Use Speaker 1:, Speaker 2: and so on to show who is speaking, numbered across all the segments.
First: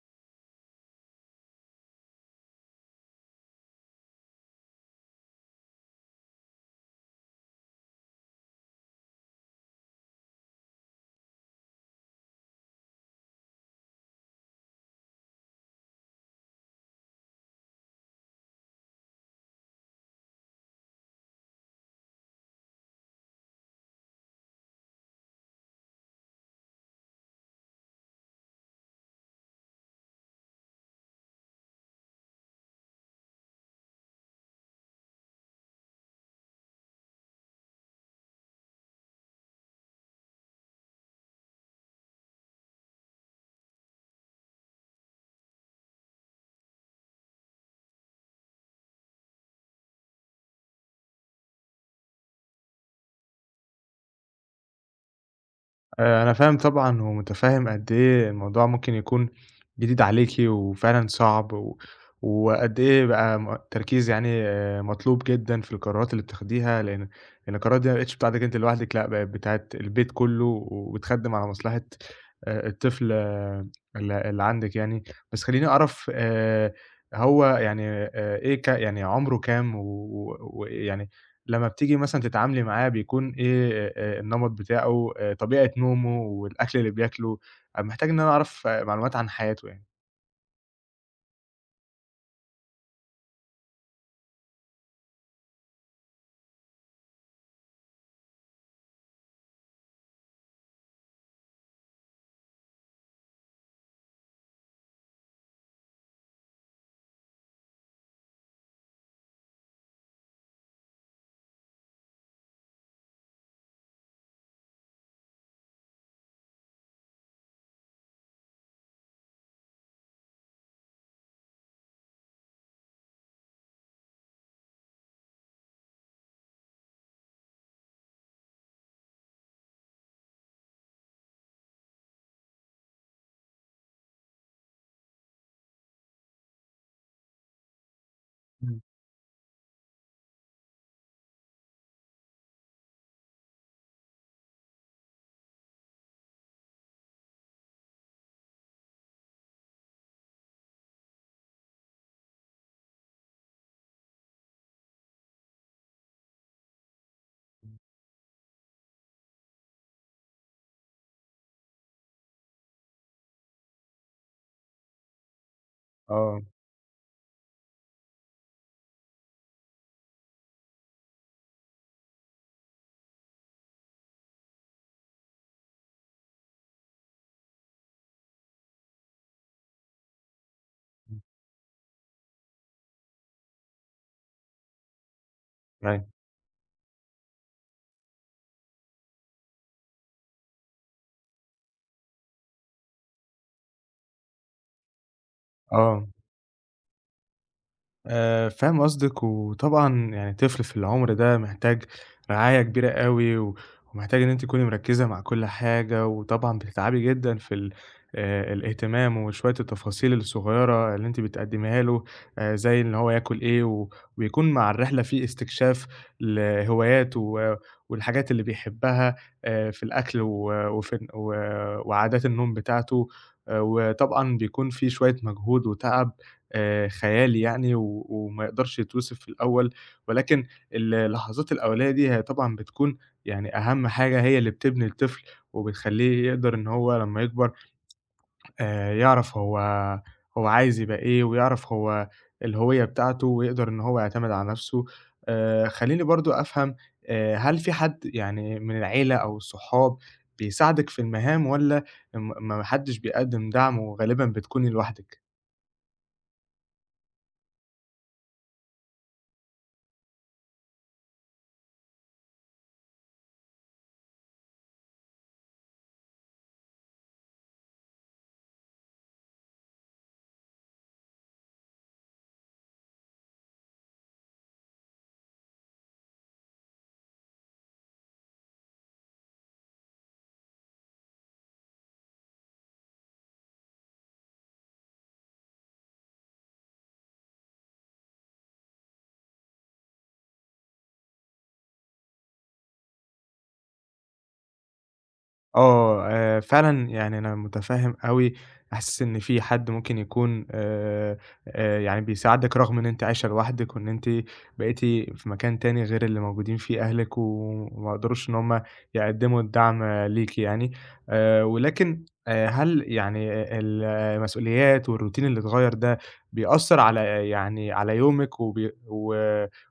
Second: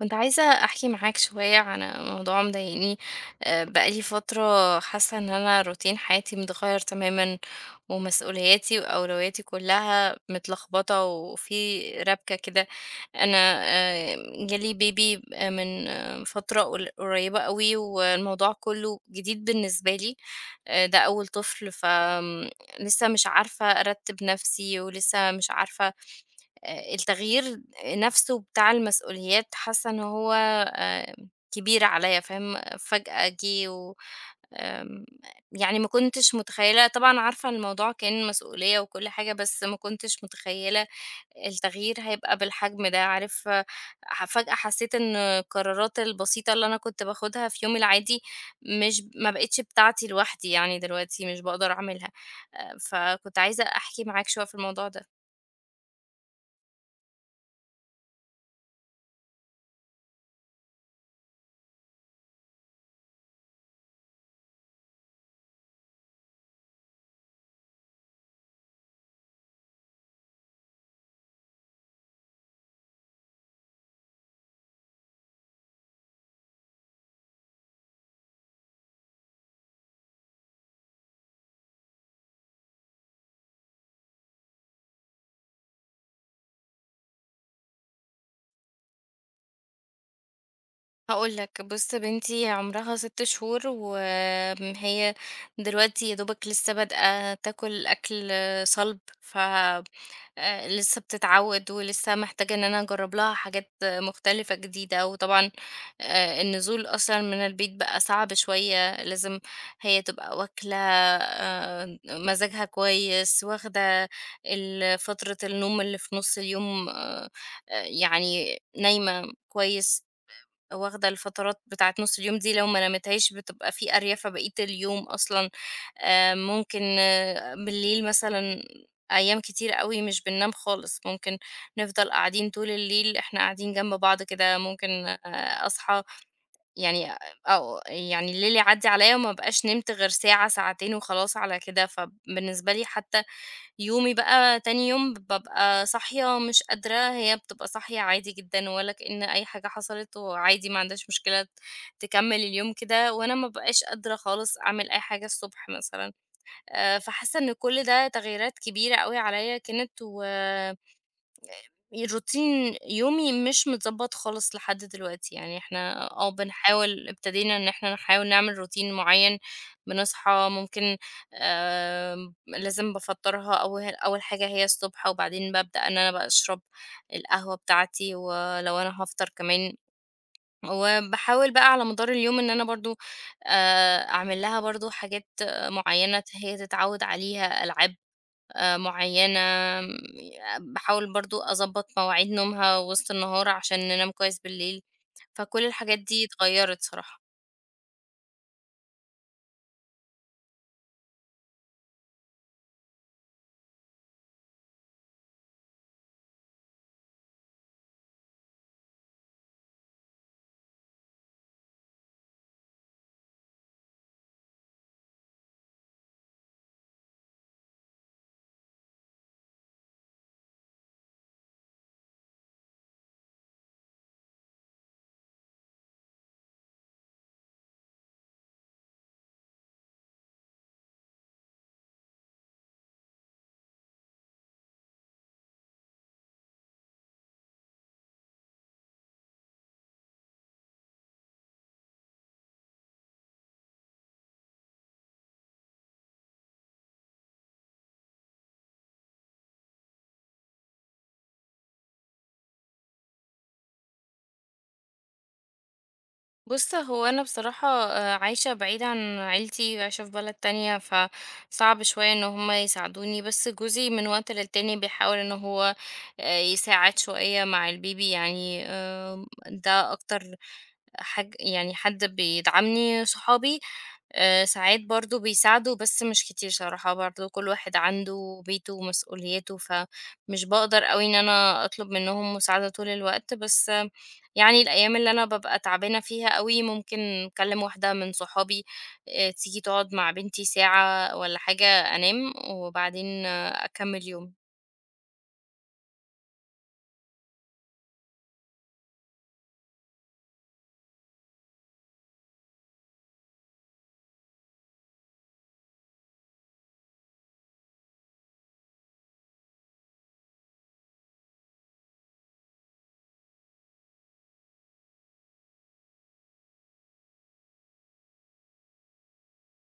Speaker 1: كنت عايزة أحكي معاك شوية عن موضوع مضايقني. بقالي فترة حاسة إن أنا روتين حياتي متغير تماما، ومسؤولياتي وأولوياتي كلها متلخبطة وفي ربكة كده. أنا جالي بيبي من فترة قريبة قوي، والموضوع كله جديد بالنسبة لي. ده أول طفل فلسه مش عارفة أرتب نفسي، ولسه مش عارفة التغيير نَفْسه بتاع المسؤوليات، حاسة إن هو كبير عليّا، فاهم، فجأة جِه و آمم يعني ما كنتش متخيّلة طبعًا، عارفة إن الموضوع كان مسؤولية وكل حاجة، بس ما كنتش متخيّلة التغيير هيبقى بالحجم ده، عارف، فجأة حسّيت إن القرارات البسيطة اللي أنا كنت باخُدها في يومي العادي مش ما بقِتش بتاعتي لوحدي يعني دلوقتي، مش باقدر أعملها. فكنت عايزة أحكي معاك شوية في الموضوع ده.
Speaker 2: أنا فاهم طبعًا ومتفهم قد إيه الموضوع ممكن يكون جديد عليكِ وفعلًا صعب، و وقد إيه بقى تركيز يعني مطلوب جدًا في القرارات اللي بتاخديها، لأن القرارات دي ما بقتش بتاعتِك أنتِ لوحدِك، لأ بقت بتاعة البيت كله، وبتخدم على مصلحة الطفل اللي عندِك يعني. بس خلّيني أعرف هو يعني إيه ك يعني عمره كام؟ و ويعني لمّا بتيجي مثلًا تتعاملي معاه بيكون إيه النمط بتاعه، طبيعة نومه والأكل اللي بياكله؟ أنا محتاج إن أنا أعرف معلومات عن حياته يعني.
Speaker 1: هاقول لك، بُص بنتي عمرها 6 شهور، وآمم هي دلوقتي يا دوبك لسه بادئة تاكل أكل صلب، ف لسه بتتعود، ولسه محتاجة إن أنا أجرّب لها حاجات مختلفة جديدة، وطبعًا النزول أصلًا من البيت بقى صعب شوية، لازم هي تبقى واكلة مزاجها كويس، واخدة فترة النوم اللي في نُص اليوم يعني نايمة كويس. واخدة الفترات بتاعة نُص اليوم دي لو ما نمتهاش بتبقى في أريَفة بقية اليوم أصلًا، ممكن بالليل مثلًا أيام كتير أوي مش بننام خالص، ممكن نفضل قاعدين طول الليل، إحنا قاعدين جنب بعض كده، ممكن أصحى يعني، أو يعني الليل
Speaker 2: إمم.
Speaker 1: يعدّي عليَّ وما ابقاش نمت غير ساعة، ساعتين وخلاص على كده، فبالنسبة لي حتى يومي بقى تاني يوم بابقى صاحية مش قادرة، هي بتبقى صاحية عادي جدًا ولا كأن أي حاجة حصلت، وعادي ما عندهاش مشكلة تكمّل اليوم كده، وأنا ما بابقاش قادرة خالص أعمل أي حاجة الصبح مثلًا. فحاسة إن كل ده تغييرات كبيرة أوي عليَّ كانت، و روتين يومي مش متضبط خالص لحد دلوقتي. يعني احنا
Speaker 2: آه.
Speaker 1: بنحاول، ابتدينا ان احنا نحاول نعمل روتين معين. بنصحى، ممكن لازم بفطرها اول اول حاجة هي الصبح، وبعدين ببدأ ان انا بقى اشرب القهوة بتاعتي ولو انا هفطر كمان،
Speaker 2: إمم.
Speaker 1: وبحاول بقى على مدار اليوم ان انا برضو اعمل لها برضو حاجات
Speaker 2: أيوه.
Speaker 1: معينة هي تتعود عليها، العاب معيّنة، م باحاول برضه أضبّط مواعيد نومها وسط النهار عشان ننام كويس بالليل، فكل الحاجات
Speaker 2: آه.
Speaker 1: دي اتغيّرت صراحة.
Speaker 2: فاهم قصدِك، وطبعًا يعني طفل في العمر ده محتاج رعاية كبيرة أوي، و ومحتاج إن أنتِ تكوني مركّزة مع كل حاجة، وطبعًا بتتعبي جدًا في ال الاهتمام وشوية التفاصيل الصغيرة اللي أنتِ بتقدّميها له، زي إن هو ياكل إيه، و ويكون مع الرحلة في استكشاف لهواياته و والحاجات اللي بيحبها في الأكل و وفي ال و وعادات النوم بتاعته، وطبعًا بيكون في شوية مجهود وتعب خيالي يعني و وما يقدرش يتوصف في الأول، ولكن اللحظات الأولية دي هي طبعًا بتكون يعني أهم حاجة هي اللي بتبني الطفل، وبتخلّيه يقدر إن هو لمّا يكبر يعرف هو عايز يبقى إيه، ويعرف هو الهوية بتاعته، ويقدر إن هو يعتمد على نَفْسه. خلّيني برضه أفهم، هل في حد يعني من العيلة أو الصحاب بيساعدِك في المهام والّا ما حدش بيقدّم دعم وغالبًا بتكوني لوحدِك؟
Speaker 1: بُص، هو أنا بصراحة عايشة بعيدة عن عيلتي، عايشة في بلد تانية، فصعب شوية إن هم يساعدوني، بس جوزي من وقت للتاني بيحاول إن هو يساعد شوية مع الBaby، يعني ده أكتر يعني حد بيدعمني. صحابي ساعات برضه بيساعدوا بس مش كتير صراحة، برضه كل واحد عنده بيته ومسؤولياته، فمش باقدر أوي إن أنا أطلب منهم مساعدة طول الوقت، بس يعني الأيام اللي أنا بابقى تعبانة فيها أوي ممكن أكلم واحدة من صحابي تيجي تقعد مع بنتي ساعة والّا حاجة، أنام وبعدين أكمل يومي.
Speaker 2: آه، فعلًا يعني أنا مُتفهِّم أوي إحساس إن في حد ممكن يكون يعني بيساعدِك رغم إن أنتِ عايشة لوحدِك وإن أنتِ بقيتِ في مكان تاني غير اللي موجودين فيه أهلِك و وما قدروش إن هم يقدّموا الدعم ليكِ يعني. ولكن، هل يعني المسؤوليات والروتين اللي اتغيّر ده بيأثّر على يعني على يومِك وبي و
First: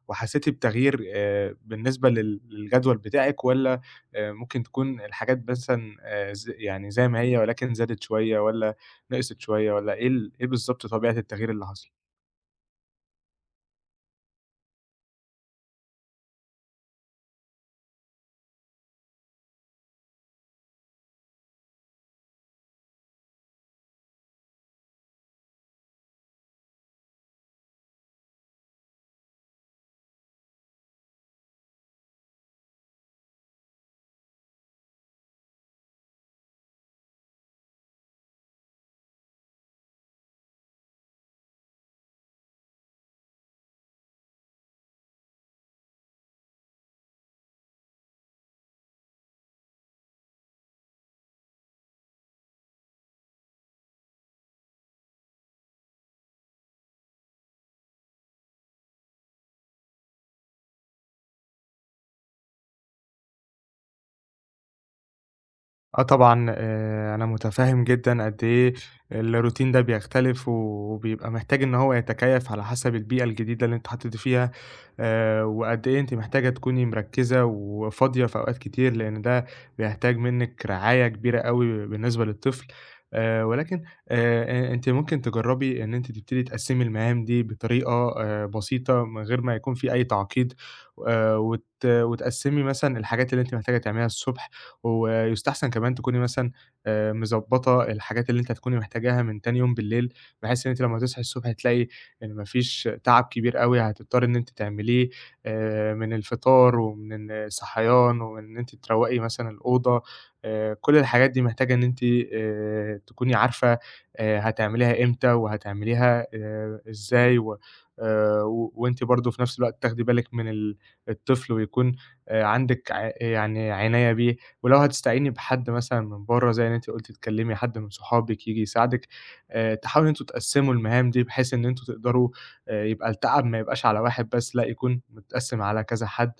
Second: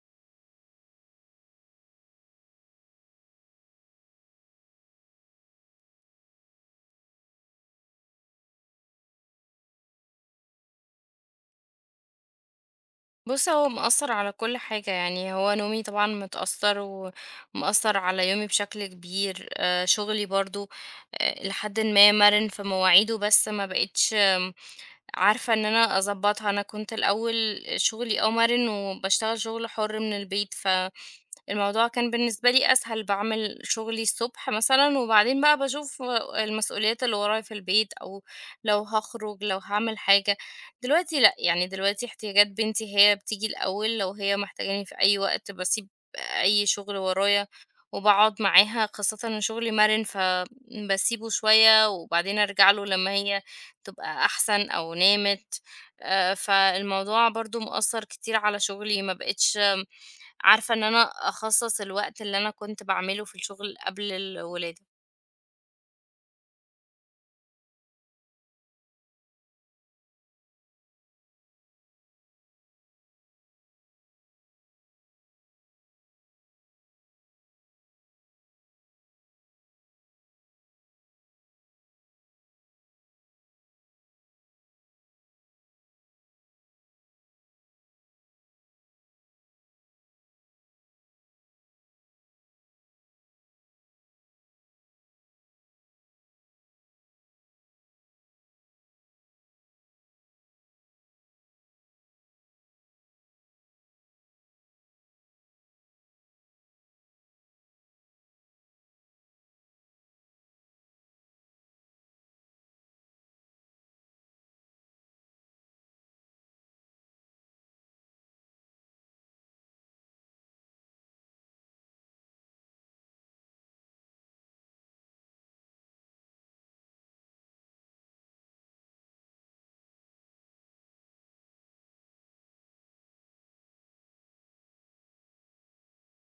Speaker 2: وحسّيتِ بتغيير بالنسبة للجدول بتاعِك، والّا ممكن تكون الحاجات مثلًا ز يعني زي ما هي ولكن زادت شوية، والّا نقصت شوية، والّا إيه إيه بالضبط طبيعة التغيير اللي حصل؟
Speaker 1: بُص هو مأثّر على كل حاجة، يعني هو نومي طبعًا متأثّر ومأثّر على يومي بشكل كبير، شغلي برضه لحدٍ ما مَرِن في مواعيده، بس ما بقيتش عارفة إن أنا أضبّطها. أنا كنت الأول شغلي مَرِن وباشتغل شغل حُر من البيت، ف الموضوع كان بالنسبة لي أسهل، باعمل شغلي الصبح مثلًا، وبعدين بقى باشوف المسؤوليات اللي ورايا في البيت، أو لو هاخرج، لو هاعمل حاجة. دلوقتي لأ، يعني دلوقتي احتياجات بنتي هي بتيجي الأول، لو هي محتاجاني في أي وقت باسيب أي شغل ورايا وباقعد معاها، خاصةً إن شغلي مَرِن فباسيبه شوية وبعدين أرجع له لما هي تبقى أحسن أو نامت. فالموضوع برضه مأثّر كتير على شغلي، ما بقيتش عارفة إن أنا أخصّص الوقت اللي أنا كنت باعمله في الشغل قبل الولادة.
Speaker 2: آه طبعًا، أنا مُتفهِّم جدًا قد إيه الروتين ده بيختلف وبيبقى محتاج إن هو يتكيّف على حسب البيئة الجديدة اللي أنتِ اتحطّيتِ فيها، وقد إيه أنتِ محتاجة تكوني مركّزة وفاضية في أوقات كتير، لإن ده بيحتاج منِّك رعاية كبيرة أوي بالنسبة للطفل. ولكن، أ أنتِ ممكن تجرّبي إن أنتِ تبتدي تقسّمي المهام دي بطريقة بسيطة من غير ما يكون في أي تعقيد، وتقسّمي مثلًا الحاجات اللي أنتِ محتاجة تعمليها الصبح. ويُستحسن كمان تكوني مثلًا مضبّطة الحاجات اللي أنتِ هتكوني محتاجاها من تاني يوم بالليل، بحيث إن أنتِ لمّا تصحي الصبح هتلاقي إن ما فيش تعب كبير أوي هتضطري إن أنتِ تعمليه، من الفطار ومن الصحيان ومن إن أنتِ تروّقي مثلًا الأوضة. كل الحاجات دي محتاجة إن أنتِ تكوني عارفة هتعمليها إمتى، وهتعمليها إزاي، و و وأنتِ برضه في نفس الوقت تاخدي بالِك من الطفل ويكون عندِك يعني عناية بيه. ولو هتستعيني بحد مثلًا من برّه زي ما أنتِ قُلتِ تكلّمي حد من صحابِك ييجي يساعدِك، تحاولوا إن أنتم تقسّموا المهام دي بحيث إن أنتم تقدروا يبقى التعب ما يبقاش على واحد بس، لأ، يكون متقسّم على كذا حد.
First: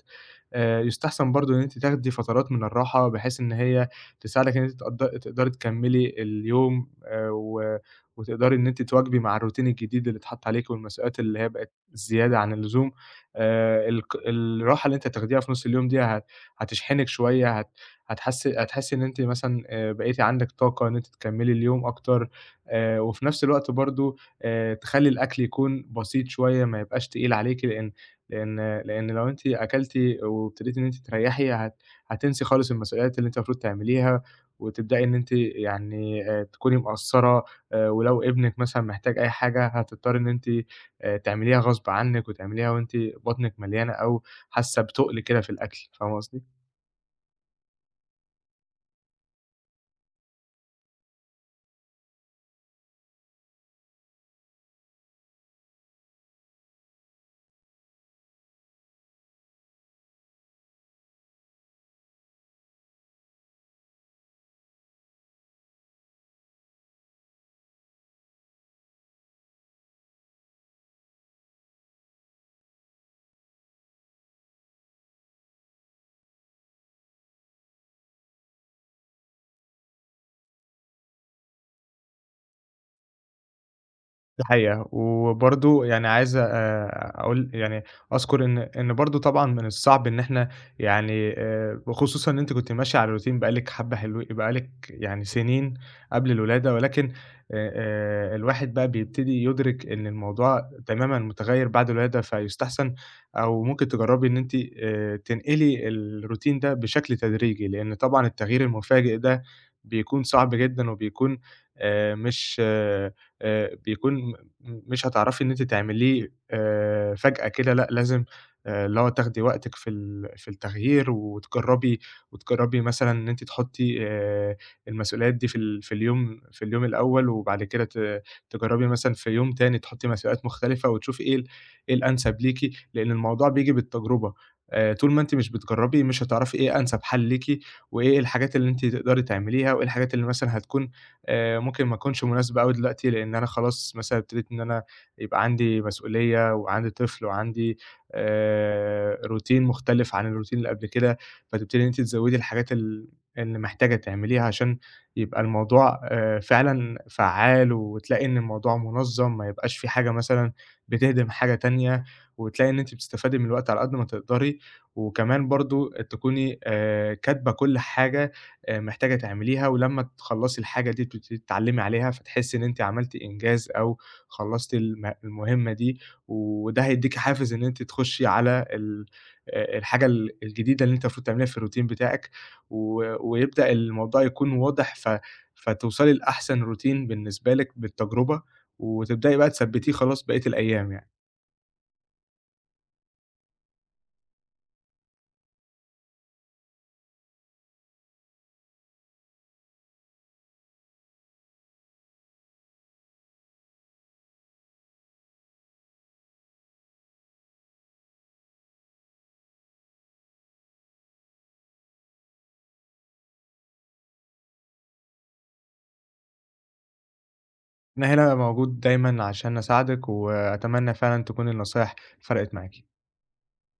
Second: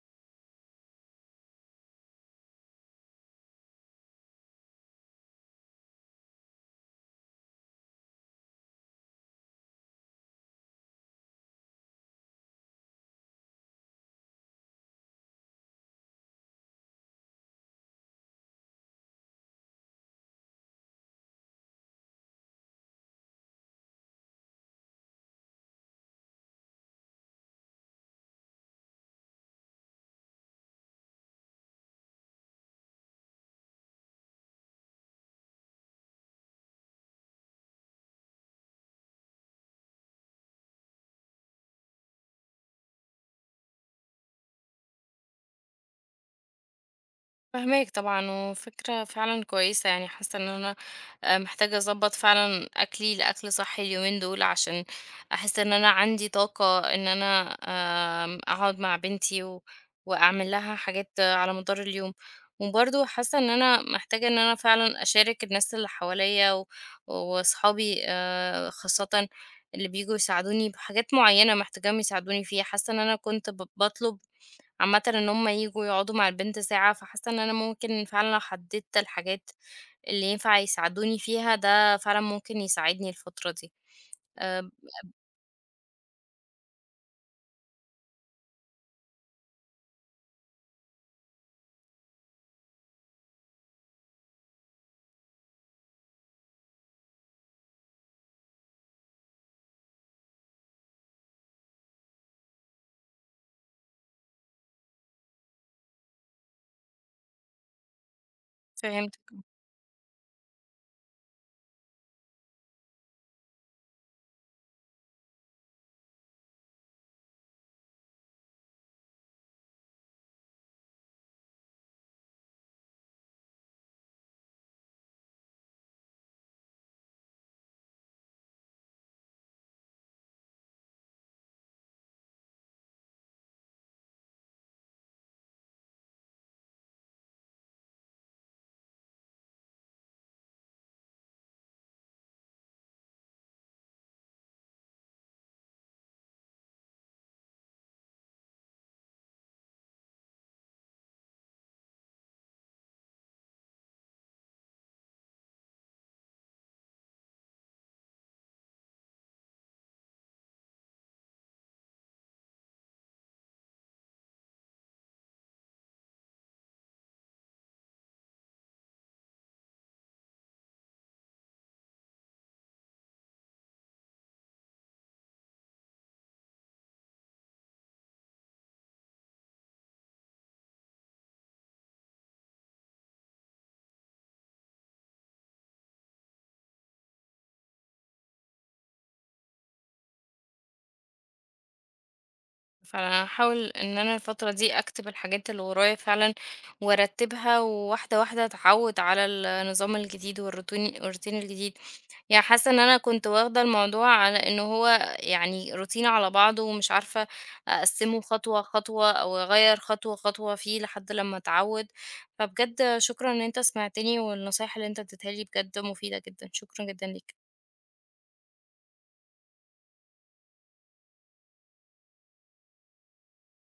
Speaker 2: يُستحسن برضه إن أنتِ تاخدي فترات من الراحة، بحيث إن هي تساعدِك إن أنتِ تقدري تكمّلي اليوم، و وتقدري إن أنتِ تواكبي مع الroutine الجديد اللي اتحط عليكِ والمسؤوليات اللي هي بقت زيادة عن اللزوم. الراحة اللي أنتِ هتاخديها في نُص اليوم دي هتشحنِك شوية، هت هتحسّ هتحسّي إن أنتِ مثلًا بقيتِ عندِك طاقة إن أنتِ تكمّلي اليوم أكتر. وفي نفس الوقت برضه تخلّي الأكل يكون بسيط شوية، ما يبقاش تقيل عليكِ، لإن لو أنتِ أكلتِ وابتديتِ إن أنتِ تريّحي هتنسي خالص المسؤوليات اللي أنتِ المفروض تعمليها، وتبدئي إن أنتِ يعني تكوني مقصّرة. ولو ابنِك مثلًا محتاج أي حاجة هتضطري إن أنتِ تعمليها غصب عنِّك وتعمليها وأنتِ بطنِك مليانة أو حاسة بتُقل كده في الأكل، فاهمة قصدي؟
Speaker 1: فاهماك طبعًا، وفكرة فعلًا كويسة، يعني حاسة إن أنا محتاجة أضبّط فعلًا أكلي لأكل صحّي اليومين دول، عشان أحس إن أنا عندي طاقة إن أنا أقعد مع بنتي وأعمل لها حاجات على مدار اليوم، وبرضه حاسة إن أنا محتاجة إن أنا فعلًا أشارك الناس اللي حواليّا وأصحابي خاصةً اللي بييجوا يساعدوني بحاجات معيّنة محتاجاهم يساعدوني فيها، حاسة إن أنا كنت باطلب عامةً إن هُم ييجوا يقعدوا مع البنت ساعة، فحاسة إن أنا ممكن فعلًا لو حددت الحاجات اللي ينفع يساعدوني فيها، ده فعلًا ممكن يساعدني الفترة دي.
Speaker 2: دي
Speaker 1: آآ،
Speaker 2: حقيقة. وبرضه يعني عايز أقول يعني أذكر إن برضه طبعًا من الصعب إن إحنا يعني، وخصوصًا إن أنتِ كنتِ ماشية على روتين بقى لِك حبّة حلوين، بقى لِك يعني سنين قبل الولادة، ولكن الواحد بقى بيبتدي يُدرك إن الموضوع تمامًا متغيّر بعد الولادة، فيُستحسن أو ممكن تجرّبي إن أنتِ تنقلي الروتين ده بشكل تدريجي، لإن طبعًا التغيير المفاجئ
Speaker 1: فهمتك.
Speaker 2: ده بيكون صعب جدًا، وبيكون مش آه، بيكون مش هتعرفي إن أنتِ تعمليه فجأة كده، لأ لازم اللي هو تاخدي وقتِك في في التغيير، وتجرّبي وتجرّبي مثلًا إن أنتِ تحطّي المسؤوليات دي في في اليوم الأول، وبعد كده تجرّبي مثلًا في يوم تاني تحطّي مسؤوليات مختلفة، وتشوفي إيه إيه الأنسب ليكِ، لإن الموضوع بييجي بالتجربة. طول ما أنتِ مش بتجرّبي مش هتعرفي إيه أنسب حل ليكِ، وإيه الحاجات اللي أنتِ تقدري تعمليها، وإيه الحاجات اللي مثلًا هتكون ممكن ما أكونش مناسبة أوي دلوقتي، لإن أنا خلاص مثلًا ابتديت إن أنا يبقى عندي مسؤولية، وعندي طفل، وعندي routine مختلف عن الroutine اللي قبل كده، فتبتدي إن أنتِ تزوّدي الحاجات اللي محتاجة تعمليها عشان يبقى الموضوع فعلًا فعّال، وتلاقي إن الموضوع منظَّم، ما يبقاش في حاجة مثلًا بتهدم حاجة تانية، وتلاقي إن أنتِ بتستفادي من الوقت على قد ما تقدري، وكمان برضه تكوني كاتبة كل حاجة محتاجة تعمليها، ولمّا تخلّصي الحاجة دي بتبتدي تتعلّمي عليها، فتحسّي إن أنتِ عملتِ إنجاز أو خلّصتِ المهمة دي، وده هيدّيكِ حافز إن أنتِ تخشّي على ال الحاجة الجديدة اللي أنتِ المفروض تعمليها في الroutine بتاعِك، و ويبدأ الموضوع يكون واضح، فتوصلي لأحسن routine بالنسبة لِك بالتجربة، وتبدئي بقى تثبّتيه خلاص بقية الأيام يعني.
Speaker 1: فانا هحاول ان انا الفترة دي اكتب الحاجات اللي ورايا فعلا وارتبها وواحدة واحدة اتعود على النظام الجديد والروتين الجديد. يعني حاسة ان انا كنت واخدة الموضوع على ان هو يعني روتين على بعضه، ومش عارفة اقسمه خطوة خطوة او اغير خطوة خطوة فيه لحد لما اتعود. فبجد شكرا ان انت سمعتني، والنصايح اللي انت اديتها لي بجد مفيدة جدا، شكرا جدا ليك.
Speaker 2: أنا هنا موجود دايمًا عشان أساعدِك، وأتمنى فعلًا تكون النصايح فرقِت معاكِ.